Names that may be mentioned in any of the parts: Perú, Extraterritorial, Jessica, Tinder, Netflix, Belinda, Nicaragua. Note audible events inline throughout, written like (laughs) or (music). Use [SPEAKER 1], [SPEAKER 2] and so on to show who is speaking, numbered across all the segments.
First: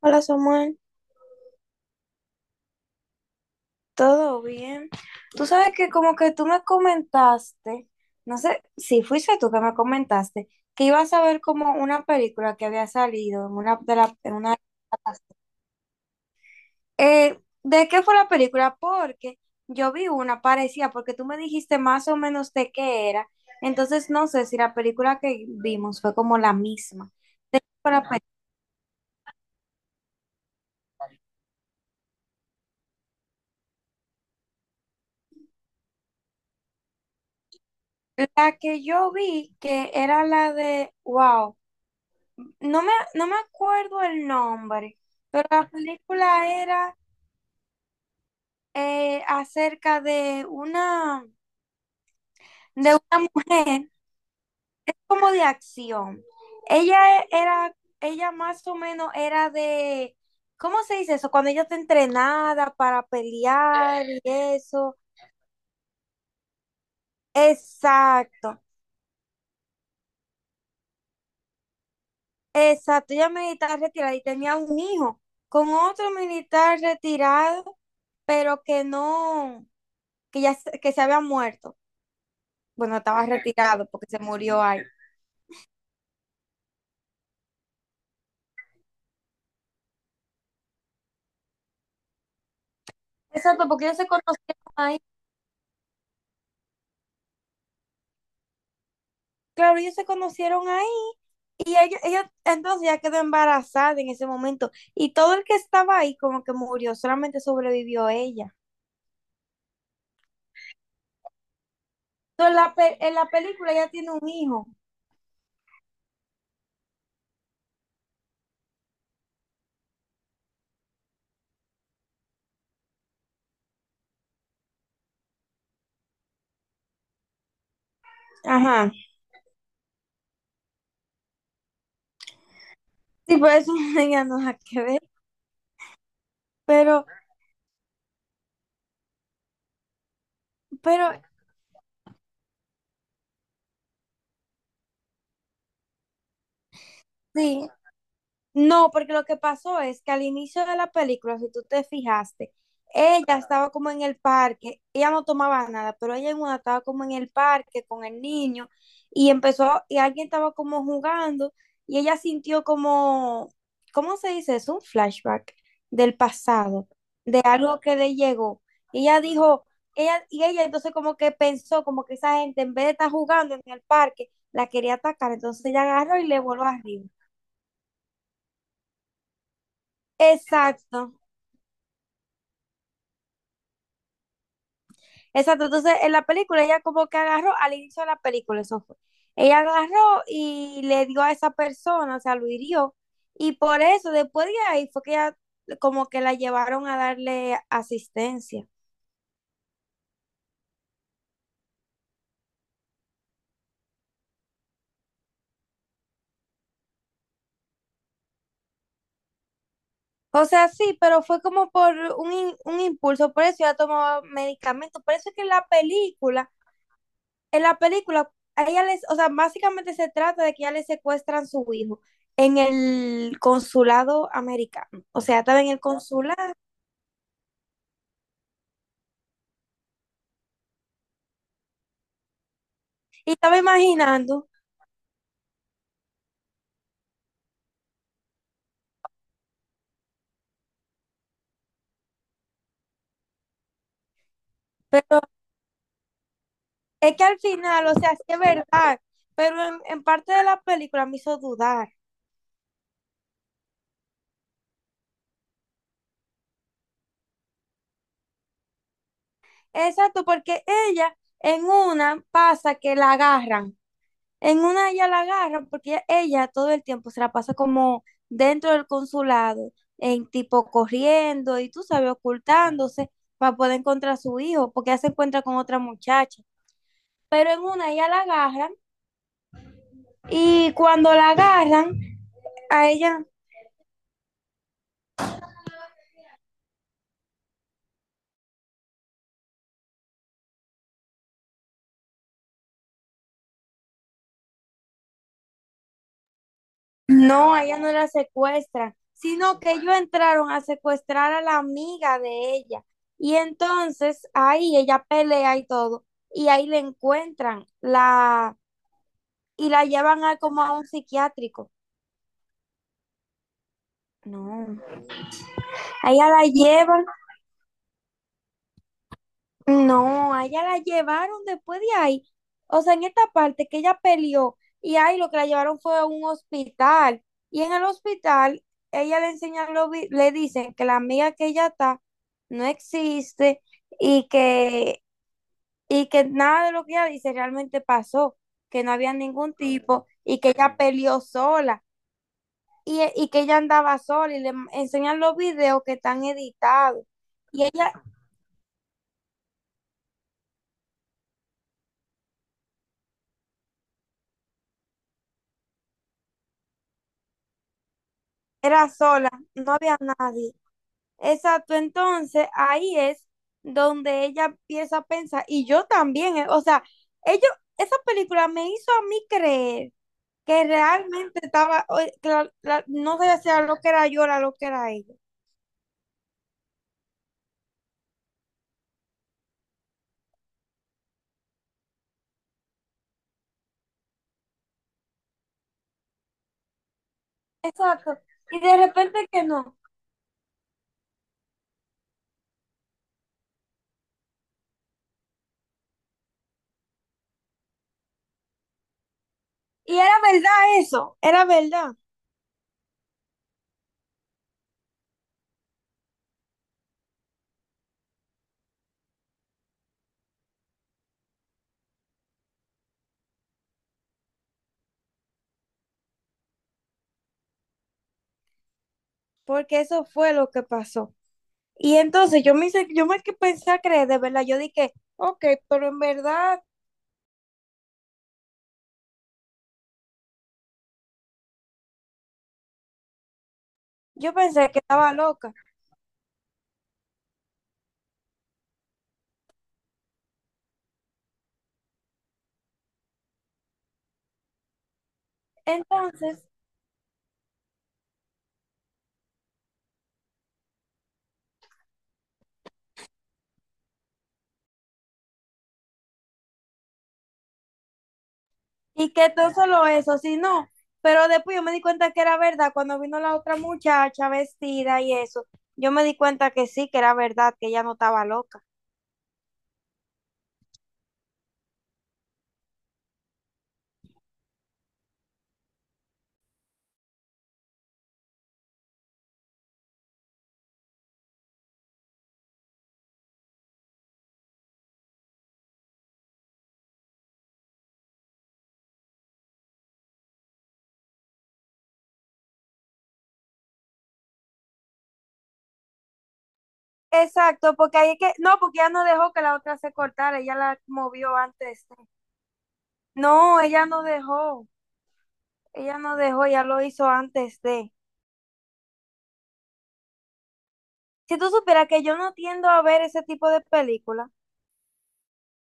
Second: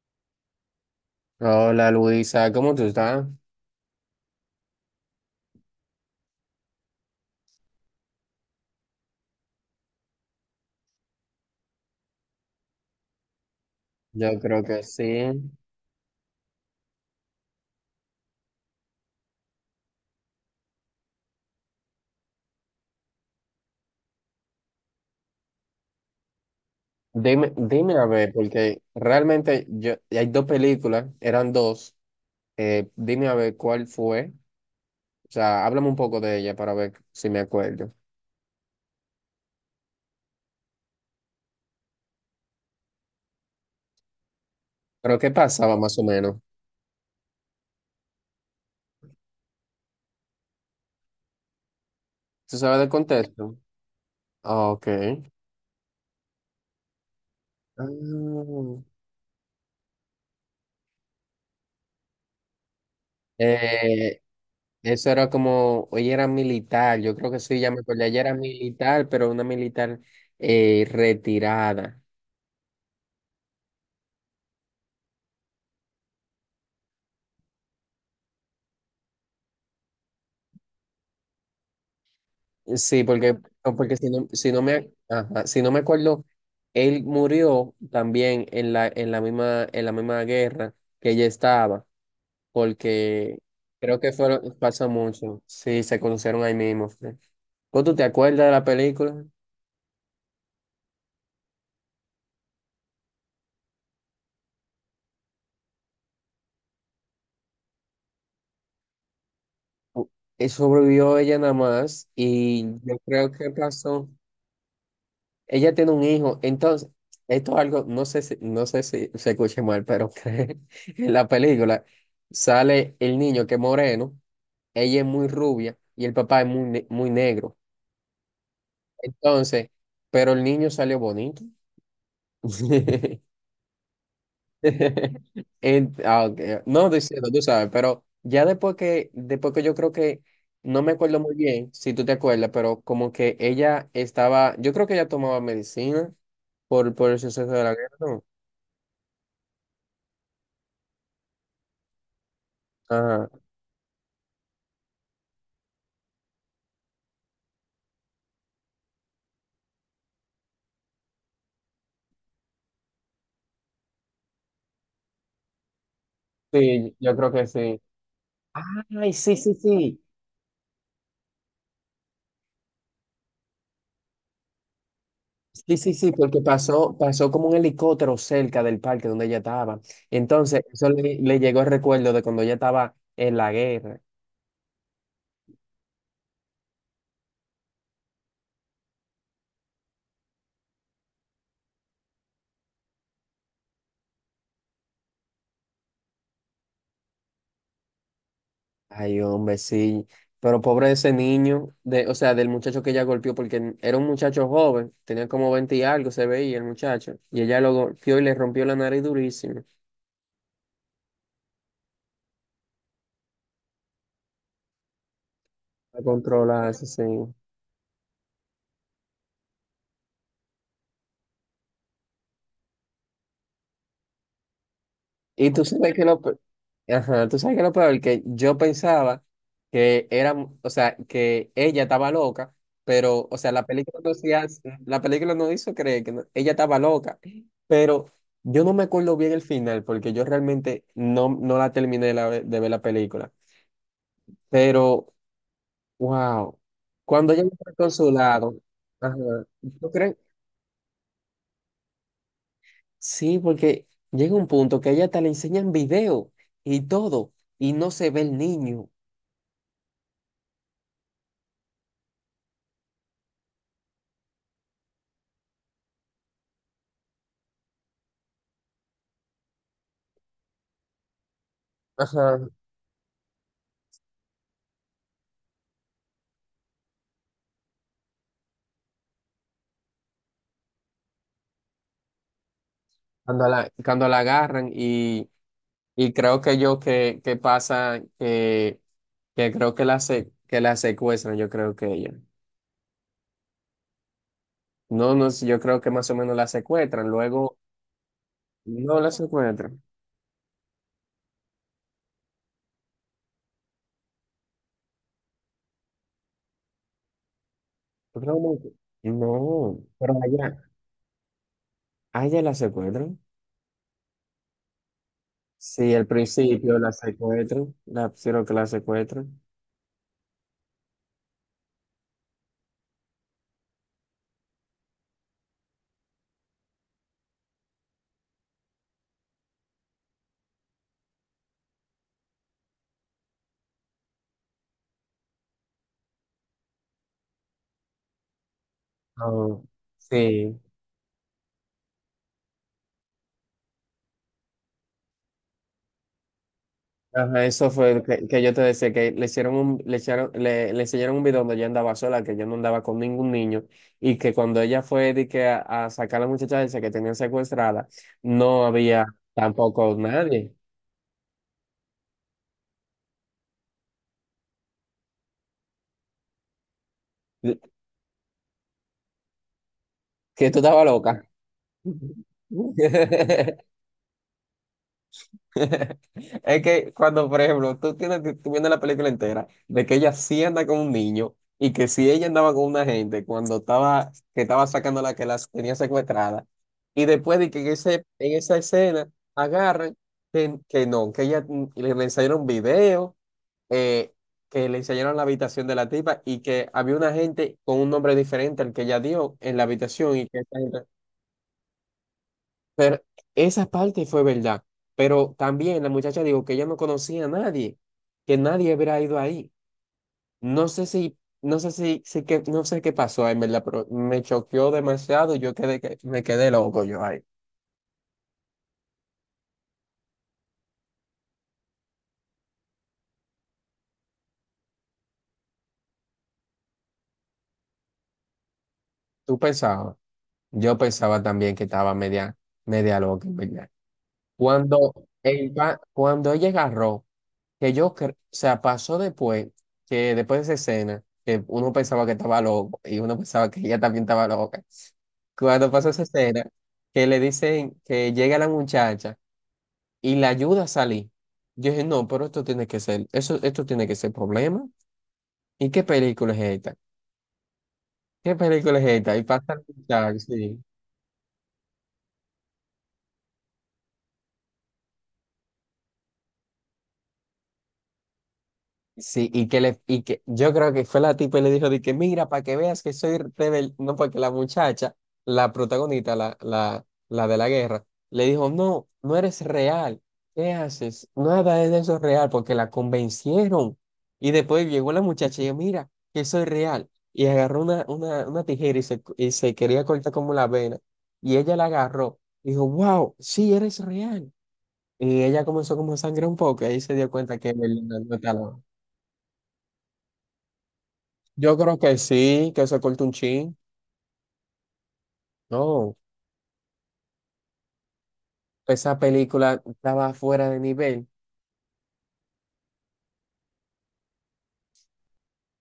[SPEAKER 1] Hola Samuel,
[SPEAKER 2] Hola Luisa, ¿cómo tú estás?
[SPEAKER 1] ¿todo bien? Tú sabes que como que tú me comentaste, no sé si fuiste tú que me comentaste, que ibas a ver como una película que había salido en una de la,
[SPEAKER 2] Yo
[SPEAKER 1] en una
[SPEAKER 2] creo que sí.
[SPEAKER 1] eh, ¿de qué fue la película? Porque yo vi una parecida, porque tú me dijiste más o menos de qué era, entonces no sé si la película que vimos fue como la misma.
[SPEAKER 2] Dime,
[SPEAKER 1] ¿De qué fue
[SPEAKER 2] dime
[SPEAKER 1] la
[SPEAKER 2] a ver,
[SPEAKER 1] película?
[SPEAKER 2] porque realmente yo, hay dos películas, eran dos. Dime a ver cuál fue. O sea, háblame un poco de ella para ver si me acuerdo.
[SPEAKER 1] La que yo vi, que era la de, wow. No me acuerdo el nombre,
[SPEAKER 2] Pero ¿qué
[SPEAKER 1] pero la
[SPEAKER 2] pasaba más o menos?
[SPEAKER 1] película era eh, acerca
[SPEAKER 2] ¿Tú sabes del
[SPEAKER 1] de una
[SPEAKER 2] contexto?
[SPEAKER 1] mujer
[SPEAKER 2] Ah, ok.
[SPEAKER 1] como de acción. Ella e- era,
[SPEAKER 2] Ah,
[SPEAKER 1] ella más o menos era de, ¿cómo se dice eso? Cuando ella está entrenada para pelear y
[SPEAKER 2] eh,
[SPEAKER 1] eso.
[SPEAKER 2] eso era como, ella era militar, yo creo que sí, ya me acuerdo. Ella era
[SPEAKER 1] Exacto,
[SPEAKER 2] militar, pero una militar retirada.
[SPEAKER 1] exacto. Ella militar retirada y tenía un hijo con otro militar retirado, pero que no, que se había muerto. Bueno,
[SPEAKER 2] Sí,
[SPEAKER 1] estaba
[SPEAKER 2] porque, no,
[SPEAKER 1] retirado
[SPEAKER 2] porque
[SPEAKER 1] porque
[SPEAKER 2] si
[SPEAKER 1] se
[SPEAKER 2] no, si no
[SPEAKER 1] murió ahí.
[SPEAKER 2] me, ajá, si no me acuerdo, él murió también en la, en la misma guerra que ella estaba, porque
[SPEAKER 1] Exacto, porque ellos
[SPEAKER 2] creo
[SPEAKER 1] se
[SPEAKER 2] que fueron,
[SPEAKER 1] conocieron
[SPEAKER 2] pasa
[SPEAKER 1] ahí.
[SPEAKER 2] mucho. Sí, se conocieron ahí mismo. ¿Vos tú te acuerdas de la película?
[SPEAKER 1] Claro, ellos se conocieron ahí y entonces ya quedó embarazada en ese momento y todo el que estaba ahí como que murió, solamente sobrevivió ella.
[SPEAKER 2] U- Sobrevivió ella nada más
[SPEAKER 1] Entonces
[SPEAKER 2] y
[SPEAKER 1] la
[SPEAKER 2] yo
[SPEAKER 1] pe- en la
[SPEAKER 2] creo que
[SPEAKER 1] película ella
[SPEAKER 2] pasó.
[SPEAKER 1] tiene un hijo.
[SPEAKER 2] Ella tiene un hijo, entonces, esto es algo, no sé si se escuche mal, pero (laughs) que en la película sale el niño que es moreno, ella es muy rubia y el papá es muy negro.
[SPEAKER 1] Ajá.
[SPEAKER 2] Entonces, pero el niño salió bonito. (laughs)
[SPEAKER 1] Sí, por eso (laughs) ella no la que ver.
[SPEAKER 2] Ah, ok, no
[SPEAKER 1] Pero,
[SPEAKER 2] diciendo, tú sabes, pero ya después que yo creo que, no me
[SPEAKER 1] pero
[SPEAKER 2] acuerdo muy bien, si tú te acuerdas, pero como que ella estaba, yo creo que ella tomaba medicina por el suceso de
[SPEAKER 1] sí,
[SPEAKER 2] la guerra, ¿no?
[SPEAKER 1] no, porque lo que pasó es que al inicio de la película, si tú te fijaste,
[SPEAKER 2] Ajá.
[SPEAKER 1] ella estaba como en el parque, ella no tomaba nada, pero ella en una estaba como en el parque con el niño y empezó, y alguien estaba como jugando y ella sintió como, ¿cómo se dice? Es un flashback del pasado,
[SPEAKER 2] Sí, yo creo
[SPEAKER 1] de
[SPEAKER 2] que
[SPEAKER 1] algo
[SPEAKER 2] sí.
[SPEAKER 1] que le llegó. Y
[SPEAKER 2] Ay,
[SPEAKER 1] ella
[SPEAKER 2] sí, sí,
[SPEAKER 1] dijo,
[SPEAKER 2] sí.
[SPEAKER 1] ella entonces como que pensó como que esa gente en vez de estar jugando en el parque, la quería atacar, entonces
[SPEAKER 2] Sí,
[SPEAKER 1] ella
[SPEAKER 2] sí, sí,
[SPEAKER 1] agarró y le
[SPEAKER 2] porque
[SPEAKER 1] voló
[SPEAKER 2] pasó,
[SPEAKER 1] arriba.
[SPEAKER 2] pasó como un helicóptero cerca del parque donde ella estaba. Entonces, eso
[SPEAKER 1] Exacto,
[SPEAKER 2] le llegó el recuerdo de cuando ella estaba en la guerra.
[SPEAKER 1] exacto. Entonces, en la película, ella como que agarró, al inicio de la película, eso fue. Ella agarró y le dio a esa persona, o sea, lo hirió. Y por eso, después de ahí, fue que ella como que la llevaron a darle asistencia.
[SPEAKER 2] Ay, hombre, sí. Pero pobre ese niño, o sea, del muchacho que ella golpeó, porque era un muchacho joven, tenía como 20 y algo, se veía el muchacho. Y ella lo golpeó y le rompió la nariz durísimo.
[SPEAKER 1] O sea, sí, pero fue como por un, un impulso, por eso ella tomaba medicamentos. Por eso es que en la
[SPEAKER 2] A
[SPEAKER 1] película
[SPEAKER 2] controlarse, sí. Sí.
[SPEAKER 1] en la película, a ella les, o sea, básicamente se trata de que ya le secuestran su hijo en el consulado americano. O sea,
[SPEAKER 2] Y
[SPEAKER 1] estaba
[SPEAKER 2] tú
[SPEAKER 1] en el
[SPEAKER 2] sabes que lo,
[SPEAKER 1] consulado
[SPEAKER 2] ajá, tú sabes que lo peor, que yo pensaba que era, o sea, que ella estaba loca, pero,
[SPEAKER 1] y
[SPEAKER 2] o sea,
[SPEAKER 1] estaba imaginando,
[SPEAKER 2] la película no hizo creer que ella estaba loca, pero yo no me acuerdo bien el final, porque yo realmente no la terminé de ver la película, pero,
[SPEAKER 1] pero
[SPEAKER 2] wow,
[SPEAKER 1] es que
[SPEAKER 2] cuando
[SPEAKER 1] al
[SPEAKER 2] ella está
[SPEAKER 1] final,
[SPEAKER 2] con
[SPEAKER 1] o sea,
[SPEAKER 2] su
[SPEAKER 1] sí es
[SPEAKER 2] lado,
[SPEAKER 1] verdad,
[SPEAKER 2] ajá,
[SPEAKER 1] pero en,
[SPEAKER 2] ¿tú
[SPEAKER 1] en
[SPEAKER 2] crees?
[SPEAKER 1] parte de la película me hizo dudar.
[SPEAKER 2] Sí, porque llega un punto que a ella hasta le enseñan video y todo, y no se ve el niño.
[SPEAKER 1] Exacto, porque ella en una pasa que la agarran. En una ella la agarran porque ella todo el tiempo se la pasa como dentro del consulado, en tipo corriendo y tú sabes,
[SPEAKER 2] Ajá,
[SPEAKER 1] ocultándose para poder encontrar a su hijo, porque ella se encuentra con otra muchacha. Pero en una ella la agarran y cuando la agarran, a ella
[SPEAKER 2] cuando la agarran y creo que yo que, que pasa que creo que que la secuestran, yo creo que ella. No, no, sé, yo creo que más o menos la secuestran, luego
[SPEAKER 1] no la secuestran,
[SPEAKER 2] no la
[SPEAKER 1] sino que
[SPEAKER 2] secuestran.
[SPEAKER 1] ellos entraron a secuestrar a la amiga de ella. Y entonces ahí ella pelea y todo, y ahí le encuentran
[SPEAKER 2] Yo creo
[SPEAKER 1] la
[SPEAKER 2] como que-
[SPEAKER 1] y
[SPEAKER 2] No,
[SPEAKER 1] la
[SPEAKER 2] pero
[SPEAKER 1] llevan a
[SPEAKER 2] allá,
[SPEAKER 1] como a un psiquiátrico.
[SPEAKER 2] allá la secuestran.
[SPEAKER 1] No,
[SPEAKER 2] Sí, al
[SPEAKER 1] a ella la
[SPEAKER 2] principio la
[SPEAKER 1] llevan,
[SPEAKER 2] secuestran, la, creo que la secuestran.
[SPEAKER 1] no, a ella la llevaron después de ahí. O sea, en esta parte que ella peleó y ahí lo que la llevaron fue a un hospital. Y en el hospital, ella le enseñan, le dicen que la amiga que ella está no existe y que, y que nada de lo que ella dice realmente pasó, que no había ningún
[SPEAKER 2] No,
[SPEAKER 1] tipo y que
[SPEAKER 2] sí.
[SPEAKER 1] ella peleó sola. Y, y que ella andaba sola y le enseñan los videos que están editados.
[SPEAKER 2] Ajá, eso fue
[SPEAKER 1] Ella
[SPEAKER 2] el que yo te decía, que le hicieron un, le echaron, le enseñaron un video donde ella andaba sola, que ella no andaba con ningún niño, y que cuando ella fue de que a sacar a la muchacha esa que tenían secuestrada, no
[SPEAKER 1] era
[SPEAKER 2] había
[SPEAKER 1] sola, no
[SPEAKER 2] tampoco
[SPEAKER 1] había
[SPEAKER 2] nadie.
[SPEAKER 1] nadie. Exacto, entonces ahí es donde ella empieza a pensar, y yo también, o sea, ellos, esa película me hizo a mí creer
[SPEAKER 2] Que tú
[SPEAKER 1] que
[SPEAKER 2] estabas loca.
[SPEAKER 1] realmente estaba, que no sabía si era
[SPEAKER 2] (laughs)
[SPEAKER 1] lo que era yo, era lo que era ella.
[SPEAKER 2] (laughs) Es que cuando, por ejemplo, tú viendo la película entera de que ella sí anda con un niño y que si ella andaba con una gente cuando estaba, que estaba sacando la que las tenía secuestrada y después de que en, ese,
[SPEAKER 1] Exacto,
[SPEAKER 2] en esa
[SPEAKER 1] y de
[SPEAKER 2] escena
[SPEAKER 1] repente que no.
[SPEAKER 2] agarran que no, que ella le enseñaron video, eh, que le enseñaron la habitación de la tipa y que había una gente con un nombre diferente al que ella dio en la
[SPEAKER 1] Y era
[SPEAKER 2] habitación y que
[SPEAKER 1] verdad eso, era verdad,
[SPEAKER 2] pero esa parte fue verdad. Pero también la muchacha dijo que ella no conocía a nadie, que nadie hubiera ido ahí. no sé si si que, no sé qué pasó, en verdad, pero me choqueó demasiado y yo quedé, me quedé loco yo ahí.
[SPEAKER 1] porque eso fue lo que pasó. Y entonces yo me hice, yo me que pensé a creer, de verdad, yo dije, ok, pero en verdad
[SPEAKER 2] ¿Tú pensabas? Yo pensaba también que estaba media, media loca, en verdad.
[SPEAKER 1] yo pensé que
[SPEAKER 2] Cuando,
[SPEAKER 1] estaba loca.
[SPEAKER 2] cuando ella agarró que o sea, pasó después, que después de esa escena, que uno pensaba que estaba loco y uno pensaba que ella también estaba loca. Cuando pasó esa
[SPEAKER 1] Entonces,
[SPEAKER 2] escena, que le dicen que llega la muchacha y la ayuda a salir. Yo dije, no, pero esto tiene que ser, eso, esto tiene que ser problema. ¿Y qué película es esta? ¿Qué película es
[SPEAKER 1] y
[SPEAKER 2] esta? Y
[SPEAKER 1] que todo
[SPEAKER 2] pasa la
[SPEAKER 1] solo
[SPEAKER 2] muchacha,
[SPEAKER 1] eso, si
[SPEAKER 2] sí.
[SPEAKER 1] no, pero después yo me di cuenta que era verdad, cuando vino la otra muchacha vestida y eso, yo me di cuenta que sí, que era verdad, que ella no estaba loca.
[SPEAKER 2] Sí, y que le, y que yo creo que fue la tipa y le dijo de que mira, para que veas que soy rebelde, no, porque la muchacha, la protagonista, la de la guerra, le dijo, no, no eres real, ¿qué haces? Nada de eso es real, porque la convencieron. Y después llegó la muchacha y dijo, mira, que soy real. Y agarró una tijera y y se quería cortar como la vena. Y ella la agarró, dijo, wow, sí, eres real. Y ella comenzó como a sangrar un poco, y ahí se dio cuenta que
[SPEAKER 1] Exacto, porque
[SPEAKER 2] Belinda
[SPEAKER 1] ahí
[SPEAKER 2] no
[SPEAKER 1] es que, no,
[SPEAKER 2] estaba.
[SPEAKER 1] porque ella no dejó que la otra se cortara, ella la movió
[SPEAKER 2] Yo creo
[SPEAKER 1] antes
[SPEAKER 2] que
[SPEAKER 1] de.
[SPEAKER 2] sí, que se corta un chin.
[SPEAKER 1] No, ella no dejó,
[SPEAKER 2] No,
[SPEAKER 1] ella no dejó, ella lo hizo antes de.
[SPEAKER 2] esa película estaba fuera de nivel,
[SPEAKER 1] Si tú supieras que yo no tiendo a ver ese tipo de película,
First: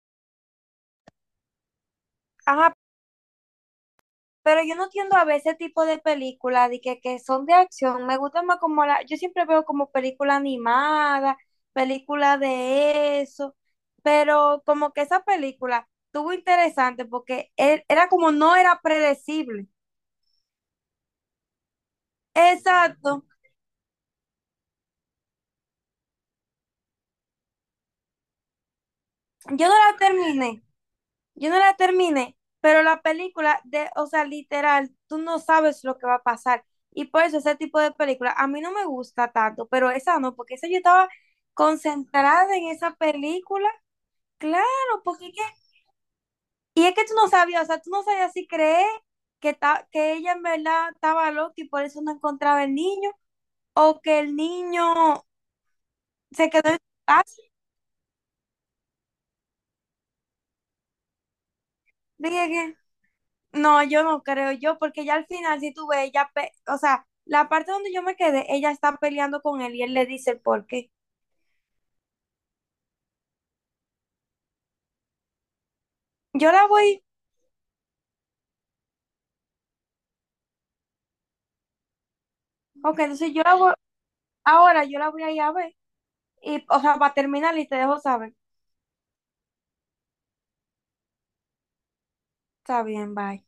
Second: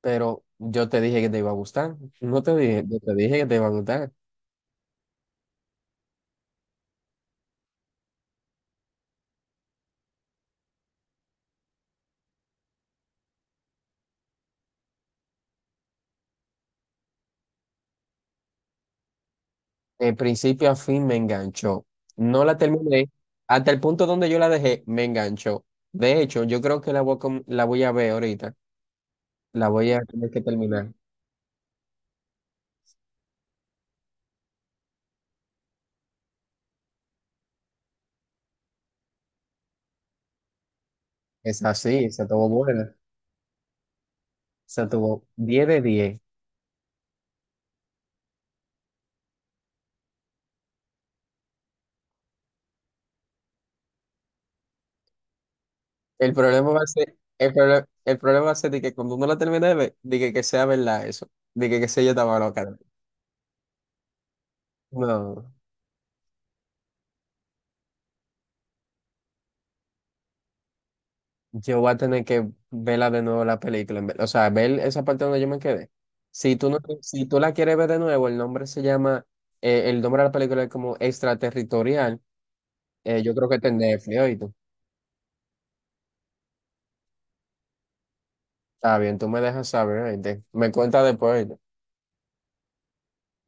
[SPEAKER 2] pero yo te dije que te iba a gustar. No te
[SPEAKER 1] ajá,
[SPEAKER 2] dije, yo te dije que te iba a gustar.
[SPEAKER 1] pero yo no tiendo a ver ese tipo de películas de que son de acción, me gusta más como la, yo siempre veo como película animada, película de eso, pero como que esa película estuvo interesante porque era como no era predecible.
[SPEAKER 2] De principio a fin me enganchó. No la terminé.
[SPEAKER 1] Exacto,
[SPEAKER 2] Hasta el punto donde yo la dejé, me enganchó. De hecho, yo creo que la voy a, la voy a ver ahorita.
[SPEAKER 1] yo
[SPEAKER 2] La
[SPEAKER 1] no
[SPEAKER 2] voy
[SPEAKER 1] la
[SPEAKER 2] a tener que
[SPEAKER 1] terminé.
[SPEAKER 2] terminar.
[SPEAKER 1] Yo no la terminé, pero la película de, o sea, literal, tú no sabes lo que va a pasar. Y por eso ese tipo de película a mí no me gusta tanto, pero esa no, porque esa yo estaba
[SPEAKER 2] Es así, se tuvo
[SPEAKER 1] concentrada en
[SPEAKER 2] buena.
[SPEAKER 1] esa película. Claro,
[SPEAKER 2] Se tuvo
[SPEAKER 1] porque es que,
[SPEAKER 2] 10 de 10.
[SPEAKER 1] y es que tú no sabías, o sea, tú no sabías si creer que, que ella en verdad estaba loca y por eso no encontraba el niño, o que el niño
[SPEAKER 2] El
[SPEAKER 1] se quedó
[SPEAKER 2] problema
[SPEAKER 1] en
[SPEAKER 2] va a
[SPEAKER 1] su
[SPEAKER 2] ser,
[SPEAKER 1] casa.
[SPEAKER 2] el problema va a ser de que cuando uno la termine de ver, de que sea verdad eso, de que sea yo estaba
[SPEAKER 1] Dije
[SPEAKER 2] loca.
[SPEAKER 1] que- No, yo no creo yo, porque ya al
[SPEAKER 2] No,
[SPEAKER 1] final, si tú ves, ella, o sea, la parte donde yo me quedé, ella está peleando con él y él le dice el por qué.
[SPEAKER 2] yo voy a tener que verla de nuevo la película, o sea, ver esa parte donde yo me quedé.
[SPEAKER 1] Yo
[SPEAKER 2] Si
[SPEAKER 1] la
[SPEAKER 2] tú no,
[SPEAKER 1] voy,
[SPEAKER 2] si tú la quieres ver de nuevo, el nombre se llama, el nombre de la película es como Extraterritorial,
[SPEAKER 1] ok, entonces
[SPEAKER 2] yo
[SPEAKER 1] yo
[SPEAKER 2] creo
[SPEAKER 1] la
[SPEAKER 2] que está
[SPEAKER 1] voy,
[SPEAKER 2] en Netflix, ¿oíste?
[SPEAKER 1] ahora yo la voy a ir a ver, y, o sea, para terminar y te dejo saber.
[SPEAKER 2] Está bien, tú me dejas saber, ¿oíste? Me cuenta después, ¿oíste?
[SPEAKER 1] Está bien, bye.